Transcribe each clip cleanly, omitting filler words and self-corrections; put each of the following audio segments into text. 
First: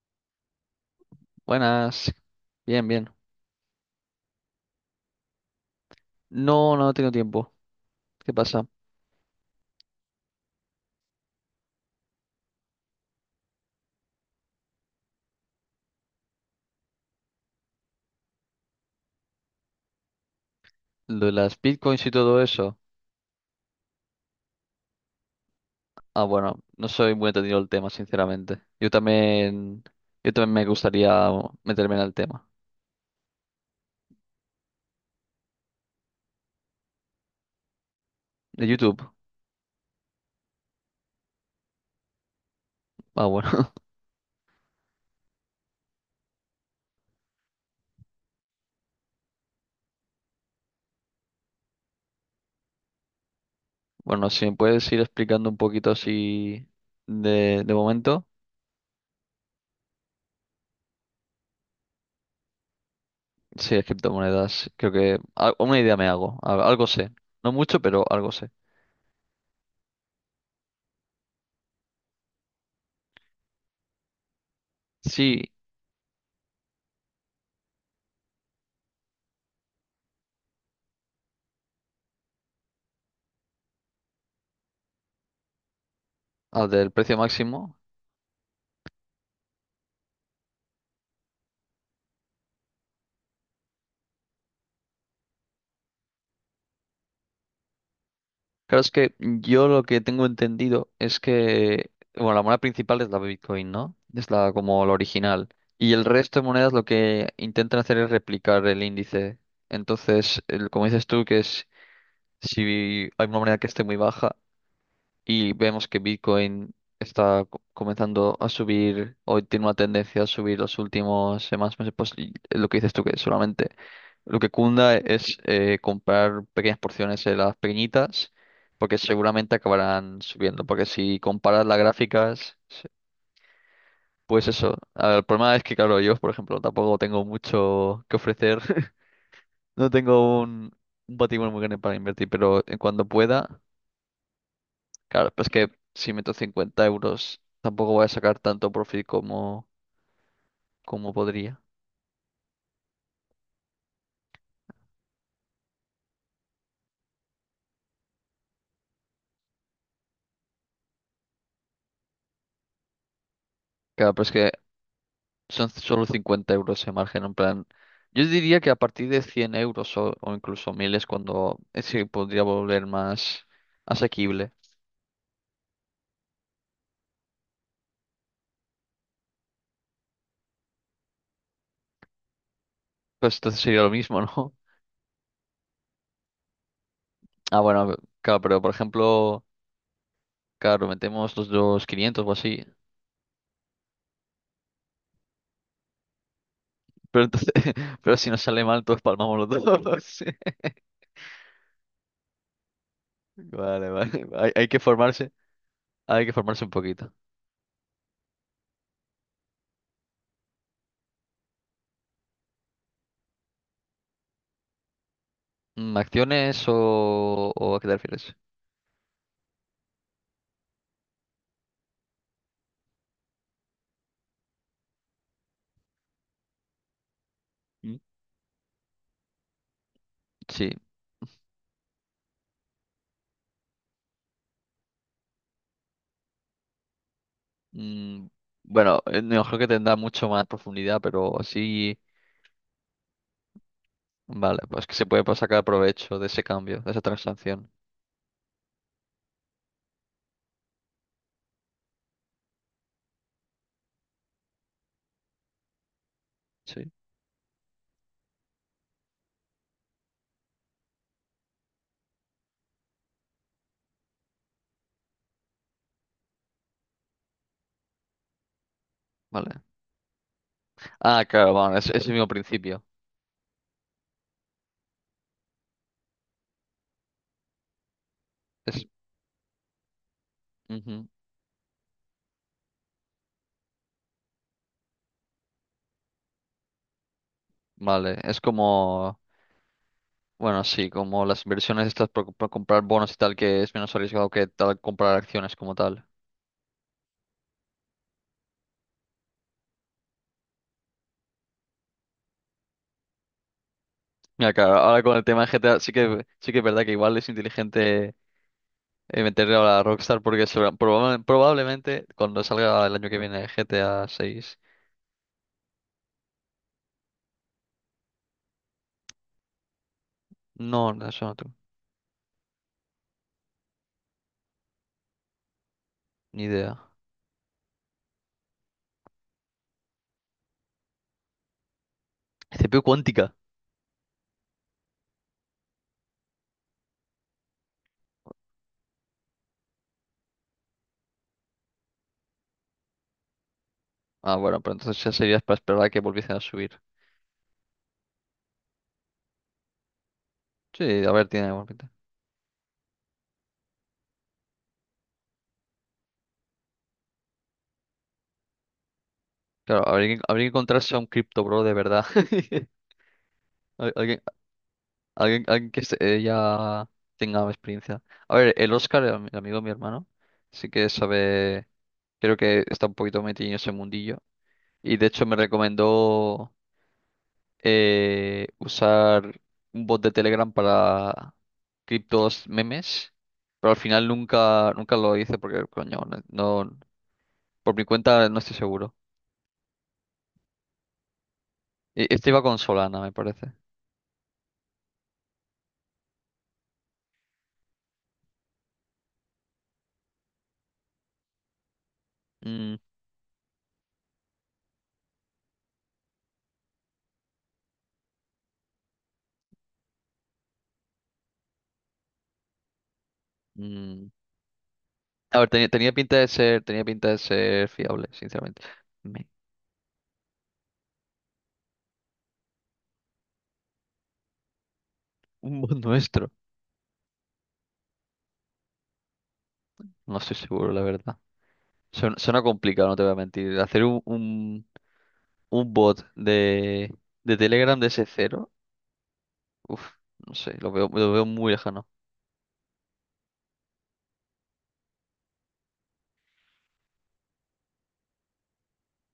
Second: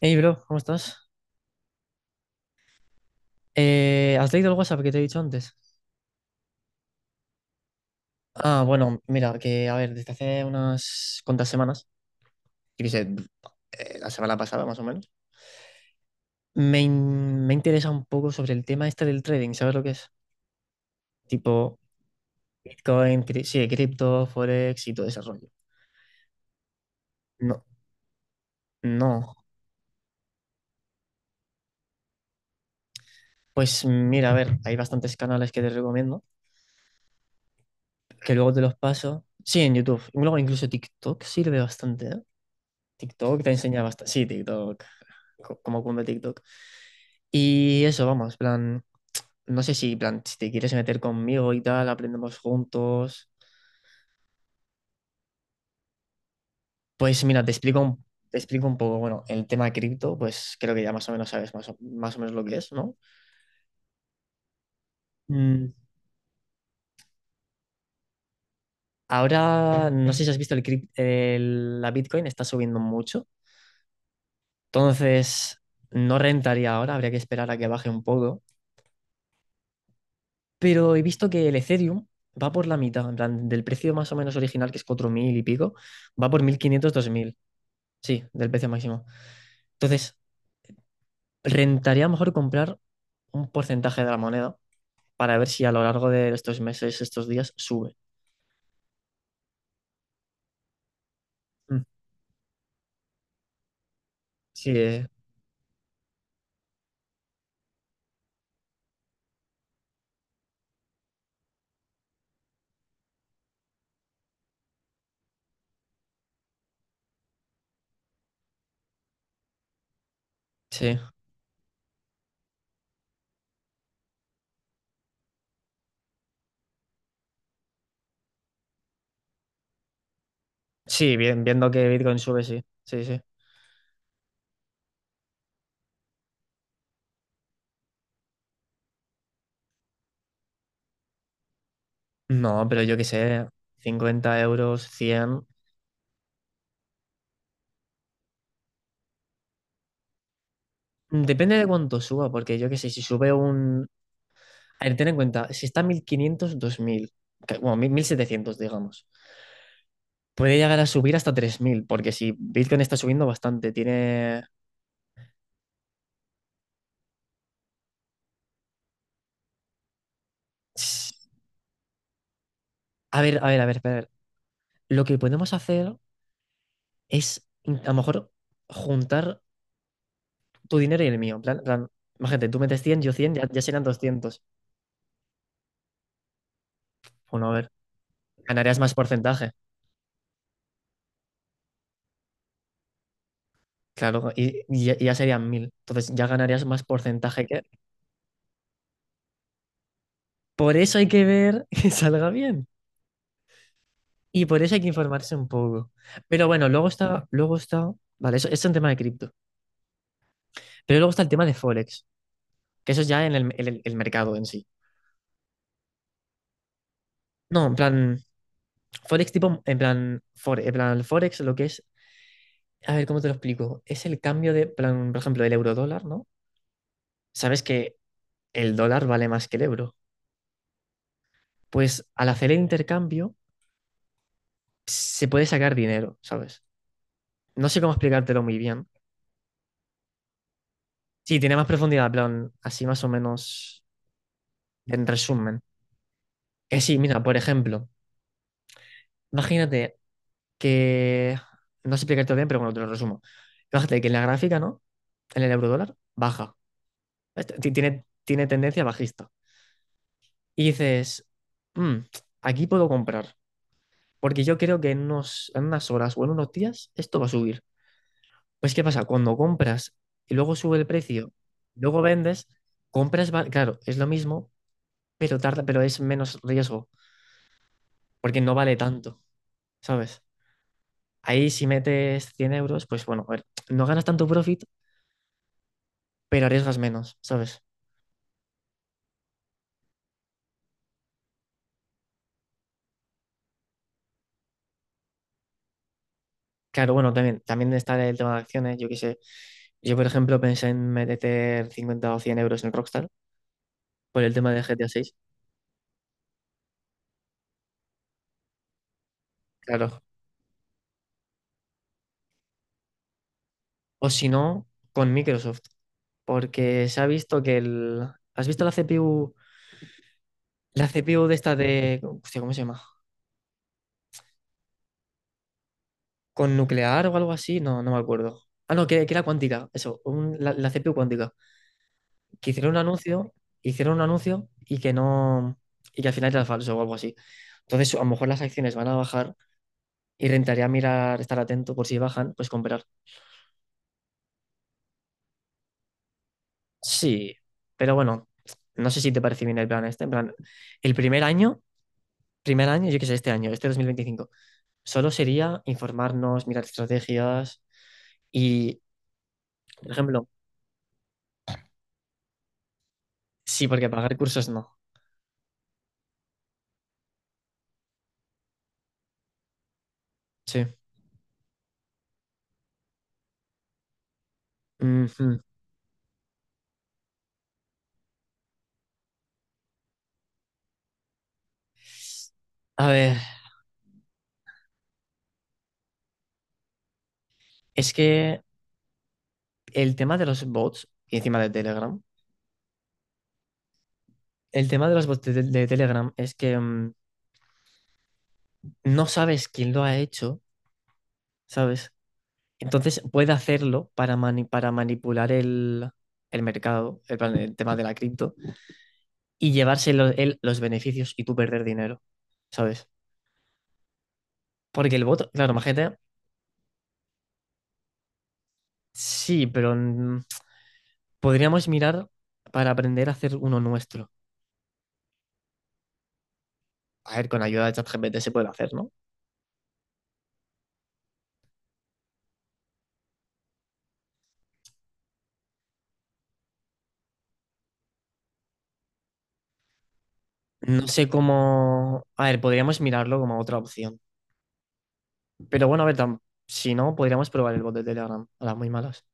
Hey, bro, ¿cómo estás? Buenas, bien, bien. ¿Has leído el WhatsApp que te he dicho antes? No, no he tenido tiempo. ¿Qué Ah, pasa? bueno, mira, que a ver, desde hace unas cuantas semanas, yo qué sé, la semana pasada más o menos, me interesa un poco sobre el tema este del trading, ¿sabes lo que es? Lo de las Tipo bitcoins y todo eso. Bitcoin, sí, cripto, Forex y todo ese rollo. Ah, bueno, no soy muy entendido No, el tema, sinceramente. No. Yo también me gustaría meterme en el tema. Pues mira, a ver, hay bastantes canales que te recomiendo, que luego te De los YouTube. paso. Sí, en YouTube. Luego incluso TikTok sirve bastante, ¿eh? Ah, TikTok te bueno. enseña bastante. Sí, TikTok. Como cunde TikTok. Y eso, vamos, plan, no sé si, plan, si te quieres meter conmigo y tal, aprendemos juntos. Bueno, si me puedes ir explicando un poquito así Pues mira, de momento. te explico un poco, bueno, el tema cripto, pues creo que ya más o menos sabes más o menos lo que es, ¿no? Sí, las criptomonedas. Creo que Mm. una idea me hago. Algo sé. No mucho, pero algo sé. Ahora, no sé si has visto la Bitcoin, está subiendo mucho. Sí, Entonces no rentaría ahora, habría que esperar a que baje un poco, pero he visto que el Ethereum va por la mitad, en plan, del precio más o menos original, que es 4.000 y pico, va por mil al del quinientos dos precio mil máximo. Sí, del precio máximo. Entonces, rentaría mejor comprar un porcentaje de la moneda para ver si a lo largo de estos meses, estos días, sube. Claro, es que yo lo que tengo entendido es Mm. que, bueno, la moneda principal es la Bitcoin, ¿no? Es la Sí, como la original. Y el resto de monedas lo que intentan hacer es replicar el índice. Entonces, como dices tú, que es si hay una moneda que esté muy baja, y vemos que Bitcoin está comenzando a subir, hoy tiene una tendencia a subir los sí. últimos semanas, meses, pues y lo que dices tú, que solamente lo que cunda es comprar pequeñas porciones de las pequeñitas, porque seguramente acabarán subiendo, porque Sí, si bien, comparas viendo las que Bitcoin sube, gráficas, sí. se- Sí, sí. pues eso, a ver, el problema es que, claro, yo, por ejemplo, tampoco tengo mucho que ofrecer. No tengo un patrimonio muy grande para invertir, pero No, en pero yo qué cuando sé, pueda. 50 euros, Claro, cien. pero es que si meto 50 euros tampoco voy a sacar tanto profit como Depende podría. de cuánto suba, porque yo qué sé, si sube un... A ver, ten en cuenta, si está a 1500, 2000, bueno, 1.700 digamos. Puede llegar a subir hasta 3.000 porque si Bitcoin está subiendo bastante, Claro, pero es tiene... que son solo 50 euros de margen, en plan. Yo diría que a partir de 100 euros o incluso 1000 es cuando se podría volver A ver, a más ver, a ver, espera. asequible. Lo que podemos hacer es, a lo mejor, juntar tu dinero y el mío. En plan, imagínate, tú metes 100 yo 100 Pues ya, entonces ya serían sería lo mismo, 200. ¿no? Bueno, a Ah, ver, bueno, claro, pero por ganarías más ejemplo, porcentaje. claro, metemos los dos 500 o así. Claro, y ya serían 1.000. Entonces ya ganarías más Pero porcentaje entonces, que... pero si nos sale mal, todos palmamos los dos. Por eso hay que ver que salga bien. Vale, vale. Vale. Y Hay, por hay eso hay que que formarse, informarse un poco. hay que Pero formarse bueno, un luego poquito. está, luego está... Vale, eso es un tema de cripto. Pero luego está el tema de Forex, que eso es ya en el mercado en sí. ¿Acciones o, No, en o a qué te plan, refieres? Forex tipo, en plan, en plan, el Forex, lo que es. A ver, ¿cómo te lo explico? Es el cambio de, plan, por ejemplo, del euro-dólar, ¿no? Sabes que Mm. el dólar vale más que el euro. Sí. Pues al hacer el intercambio se puede sacar dinero, ¿sabes? No sé cómo Mm, explicártelo muy bien. bueno, no creo que tendrá mucho más profundidad, Sí, pero tiene más sí. profundidad, plan, así más o menos Vale, pues que se en puede pues, resumen. sacar provecho de ese Que cambio, de sí, esa mira, por transacción. ejemplo, imagínate que, no sé explicártelo bien, pero bueno, te lo resumo. Imagínate que en la gráfica, ¿no? En el euro-dólar baja. Sí, Tiene tendencia bajista. Y dices: "Mm, aquí puedo comprar. Porque yo creo que en unas horas o en unos días esto va a subir". Pues ¿qué pasa? Cuando vale. compras y luego sube el Ah, precio, claro, bueno, es, luego es el mismo vendes, principio. compras, claro, es lo mismo, pero tarda, pero es menos riesgo, porque no vale Es, tanto, ¿sabes? ujú, Ahí si metes 100 euros, pues bueno, a ver, no ganas tanto profit, pero arriesgas menos, ¿sabes? vale, es como. Bueno, sí, como las inversiones estas por comprar bonos y tal, que es menos arriesgado que tal comprar acciones como tal. Claro, bueno, también está el tema de acciones, yo qué sé. Yo, por ejemplo, pensé en meter 50 o 100 euros en Rockstar por el tema Mira, de claro, GTA ahora 6. con el tema de G GTA sí que es verdad que igual es inteligente. Y meterle ahora a Claro. Rockstar porque probablemente cuando salga el año que viene O GTA si 6. no, con Microsoft. Porque se ha visto que el... ¿Has visto la CPU? La No, no, eso CPU de no tengo esta de... Hostia, ¿cómo se llama? ni ¿Con idea. nuclear o algo así? No, no me acuerdo. Ah, no, que era cuántica. Eso, la CPU cuántica. Que CPU cuántica. hicieron un anuncio y que no... Y que al final era falso o algo así. Entonces, a lo mejor las acciones van a bajar y rentaría mirar, estar atento por si bajan, pues comprar. Ah, bueno, pero entonces ya sería para esperar a que volviesen a subir. Sí, pero bueno, no sé si te parece bien el plan este. En plan, Sí, el a ver, tiene buena pinta. primer año, yo que sé, este año, este 2025 solo sería informarnos, mirar estrategias y, Claro, por habría que, ejemplo, habría que encontrarse a un cripto bro de verdad. sí, porque Al- pagar Alguien, cursos no. alguien que ya tenga experiencia. A ver, el Oscar, el amigo de mi hermano, Sí. sí que sabe, creo que está un poquito metido en ese mundillo. Y de hecho me Ujú. recomendó usar un bot de Telegram para criptos A memes, ver, pero al final nunca lo hice porque, coño, no- por mi es cuenta no que estoy seguro. el tema de los bots, y encima de Telegram, Este iba con Solana, me parece. el tema de los bots de Telegram es que no sabes quién lo ha hecho, ¿sabes? Mm, Entonces puede hacerlo para, para manipular el mercado, el tema de la cripto, y llevarse él los beneficios y tú perder dinero, ¿sabes? mm. Porque el voto, A ver, claro, tenía majete, pinta de ser, fiable, sinceramente. Me- sí, pero podríamos mirar para aprender a hacer uno nuestro. un bot nuestro. A ver, con ayuda de ChatGPT se puede hacer, ¿no? No estoy seguro, la verdad. Suena complicado, no te voy a mentir. Hacer un bot de Telegram de ese cero, uf, no sé, lo No veo, sé lo veo muy lejano. cómo. A ver, podríamos mirarlo como otra opción. Pero bueno, a ver, si no, podríamos probar el bot de Telegram a las muy malas.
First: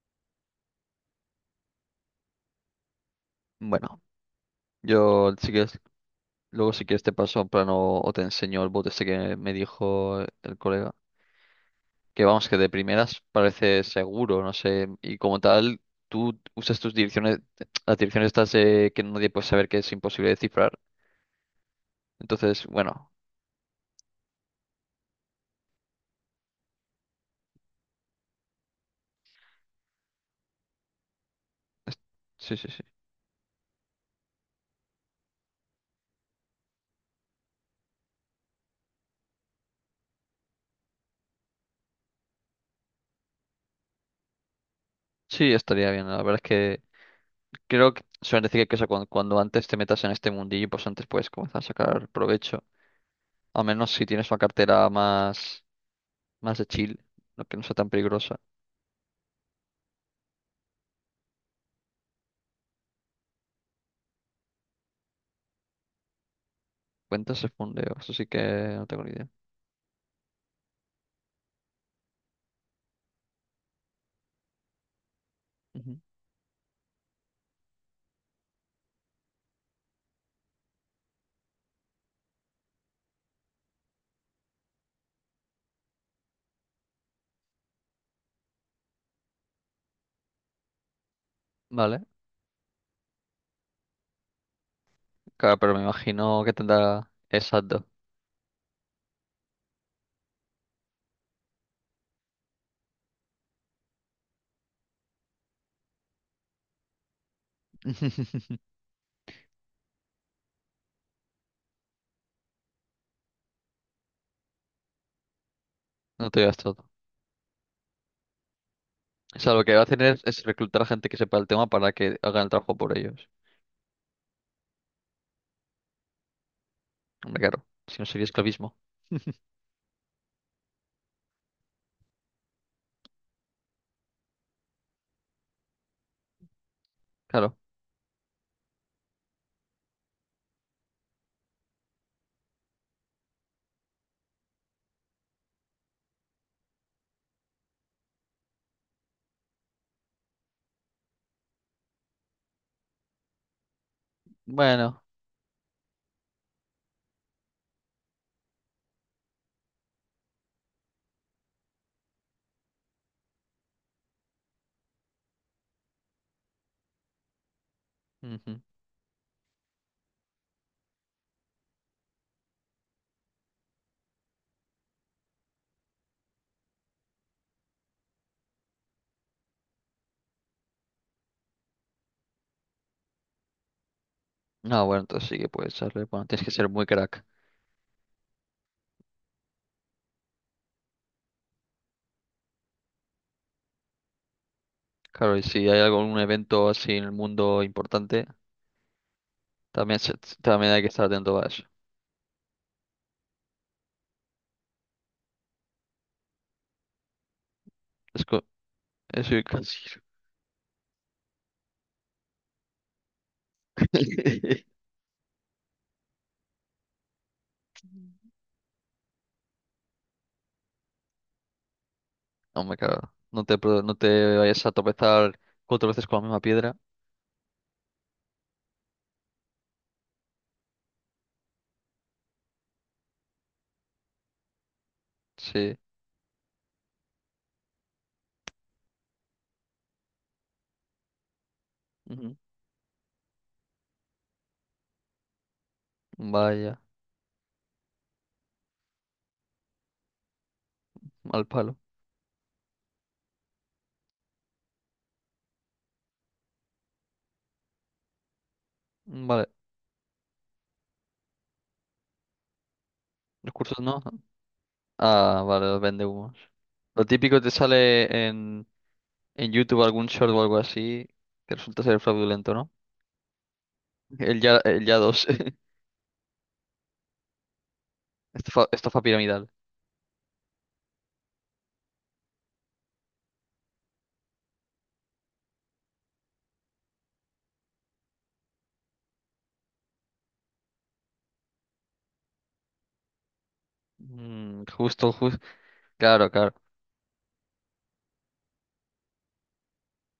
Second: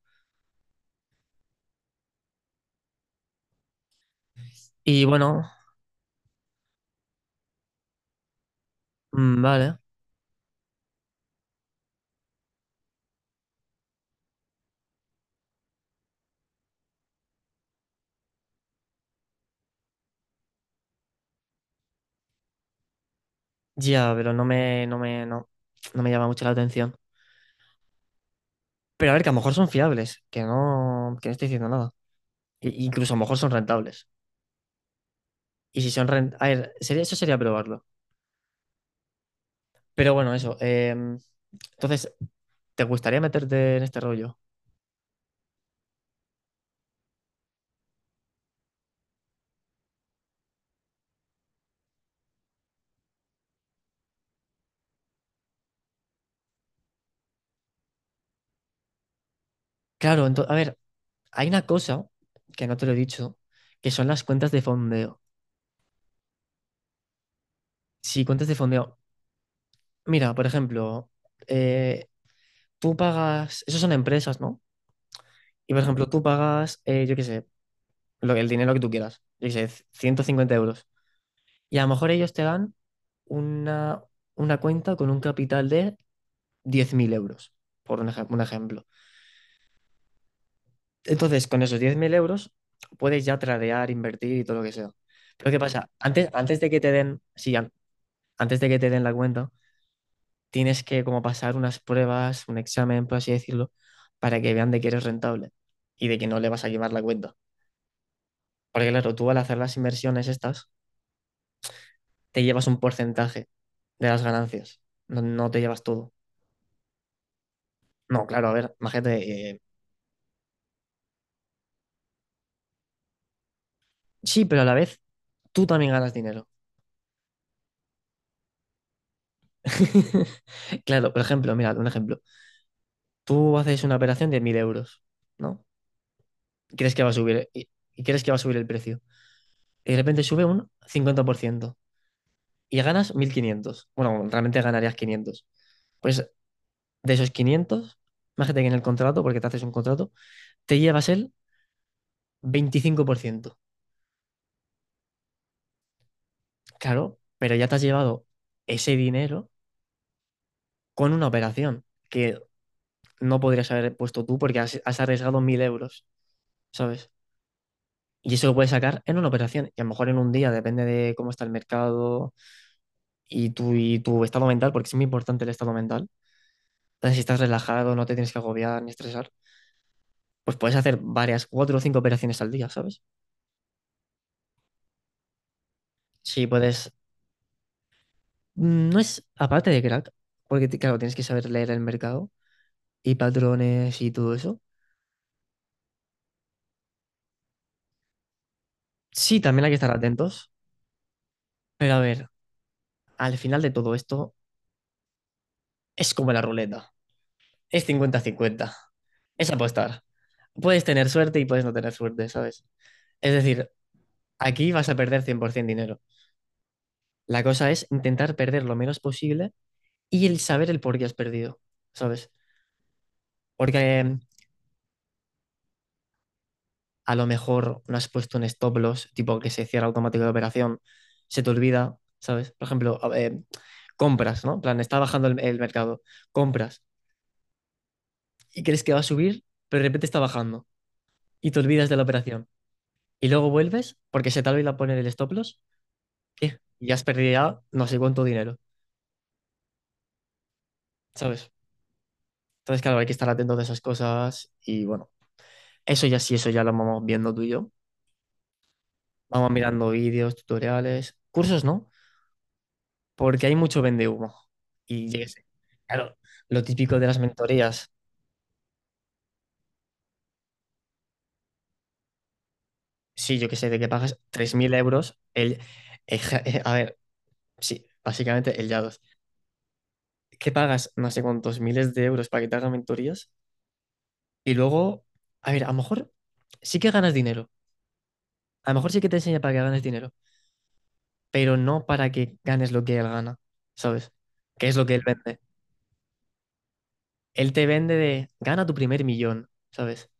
Bueno. Y Yo, bueno, si quieres, luego si quieres te paso en plano o te enseño el bot este que me vale. dijo el colega. Que vamos, que de primeras parece seguro, no sé. Y como tal, tú usas tus direcciones, las direcciones estas que nadie puede saber que es imposible descifrar. Entonces, bueno, Ya, pero no me llama mucho la atención. Pero a ver, que a lo mejor son fiables, que no estoy diciendo nada. es- sí, sí, sí. Incluso a lo mejor son rentables. Y si son rentables. A ver, eso sería probarlo. Pero bueno, eso. Entonces, ¿te gustaría meterte en este rollo? Sí, estaría bien. La verdad es que creo que suelen decir que eso, cuando, antes te metas en este mundillo, pues antes puedes comenzar a sacar provecho. A menos si tienes una cartera más de chill, no que no sea tan peligrosa. Claro, a ver, hay una cosa que no te lo he dicho, que son las cuentas de fondeo. Cuentas de fondeo, eso Si sí que cuentas de no fondeo, tengo ni idea. mira, por ejemplo, eh, tú pagas, esos son empresas, ¿no? Y por Ujú. ejemplo, tú pagas, yo qué sé, el dinero que tú quieras, yo qué sé, 150 euros. Y a lo mejor ellos te dan una, una cuenta con un capital de 10.000 euros, por un, un ejemplo. Entonces, con esos diez Vale, mil euros puedes ya tradear, invertir y todo lo que sea. Pero ¿qué claro, pero me pasa? Antes, imagino que antes de que te tendrá den, sí, exacto. antes de que te den la cuenta, tienes que como pasar unas pruebas, un examen, por así decirlo, para que vean de que eres rentable y de que no le vas a llevar la cuenta. Porque claro, tú al hacer las inversiones estas, te llevas un porcentaje de las ganancias. No, no te llevas todo. No te digas todo. No, claro, a ver, O imagínate, sea, lo que va a hacer es reclutar a gente que sepa el tema para que hagan el trabajo por ellos. sí, pero a la vez tú también ganas dinero. Hombre, claro, si no sería esclavismo. Claro, por ejemplo, mira, un ejemplo. Tú haces una operación de 1.000 euros, ¿no? Y crees que va a subir, Claro. Crees que va a subir el precio. Y de repente sube un 50% y ganas 1.500. Bueno, realmente ganarías 500. Pues de esos 500, imagínate que en el contrato, porque te haces un contrato, te llevas el 25%. Bueno. Claro, pero ya te has llevado ese dinero con una operación que no podrías haber puesto tú porque has arriesgado 1.000 euros, ¿sabes? Y eso lo Ujú. puedes sacar en una operación. Y a lo mejor en un día, depende de cómo está el mercado, y tu estado mental, porque es muy importante el estado mental. Entonces, si estás relajado, no te tienes que agobiar ni estresar, pues puedes hacer varias, cuatro o cinco operaciones al día, ¿sabes? Ah, bueno, entonces sí que puedes echarle. Bueno, tienes Si que ser muy puedes, crack. No es aparte de crack, porque claro, tienes que saber leer el mercado y patrones y todo eso. Claro, y si hay algún evento así en el mundo importante, Sí, también hay que estar también, se- atentos, también hay que estar atento a eso. pero a ver, al final de todo esto es como la ruleta, es cincuenta Es cincuenta, eso y es casi. apostar. Puedes tener suerte y puedes no tener suerte, ¿sabes? Es decir, aquí vas a perder 100% dinero. La cosa es intentar perder lo menos posible y el saber el por qué has perdido, ¿sabes? No me cago. No te, Porque pro- no te vayas a tropezar cuatro veces con la misma piedra. a lo mejor no has puesto un stop loss, tipo que se cierra automático la operación, se te olvida, ¿sabes? Por ejemplo, compras, ¿no? En plan, está bajando el Sí. mercado, compras y crees que va a subir, pero de repente está bajando y te olvidas de la Ujú. operación. Y luego vuelves porque se te olvida poner el stop loss, ¿qué? Vaya, Y has perdido ya no sé cuánto dinero, mal ¿sabes? palo. Entonces, claro, hay que estar atento de esas cosas y bueno. Eso ya sí, eso ya lo vamos viendo tú y yo. Vale. Vamos mirando vídeos, tutoriales, cursos, ¿no? Porque hay Recursos mucho no. vende humo. Y yo qué Ah, sé, vale, los vende claro, humos. lo típico Lo de las típico te mentorías, sale en YouTube algún short o algo así que resulta ser fraudulento, ¿no? sí, yo qué sé, de que pagas El tres ya, mil el ya euros, 2. el, a ver, sí, básicamente Estafa, el YADOS, estafa piramidal. que pagas no sé cuántos miles de euros para que te hagan mentorías y luego, a ver, a lo mejor sí que ganas dinero, a lo mejor sí que te enseña para que ganes dinero, pero no para que ganes lo que él gana, ¿sabes? Mm, Que es lo que él justo, justo. vende. Claro, claro. Él te vende de gana tu primer millón, ¿sabes?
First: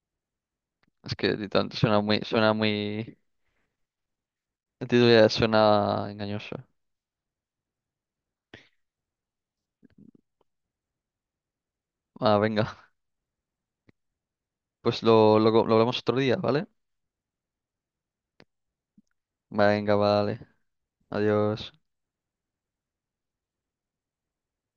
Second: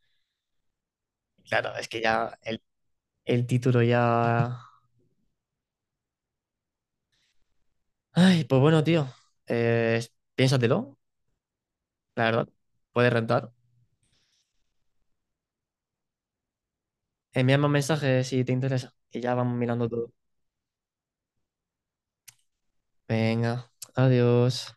Es que de Claro, tanto es que suena muy, ya suena el, muy. el título ya. El título ya suena engañoso. Ay, pues bueno, tío. eh, Piénsatelo, la Ah, verdad. venga. Puedes rentar. Pues lo hablamos otro día, ¿vale? Envíame un mensaje si te interesa. Y ya vamos mirando Venga, todo. vale. Adiós. Venga, adiós.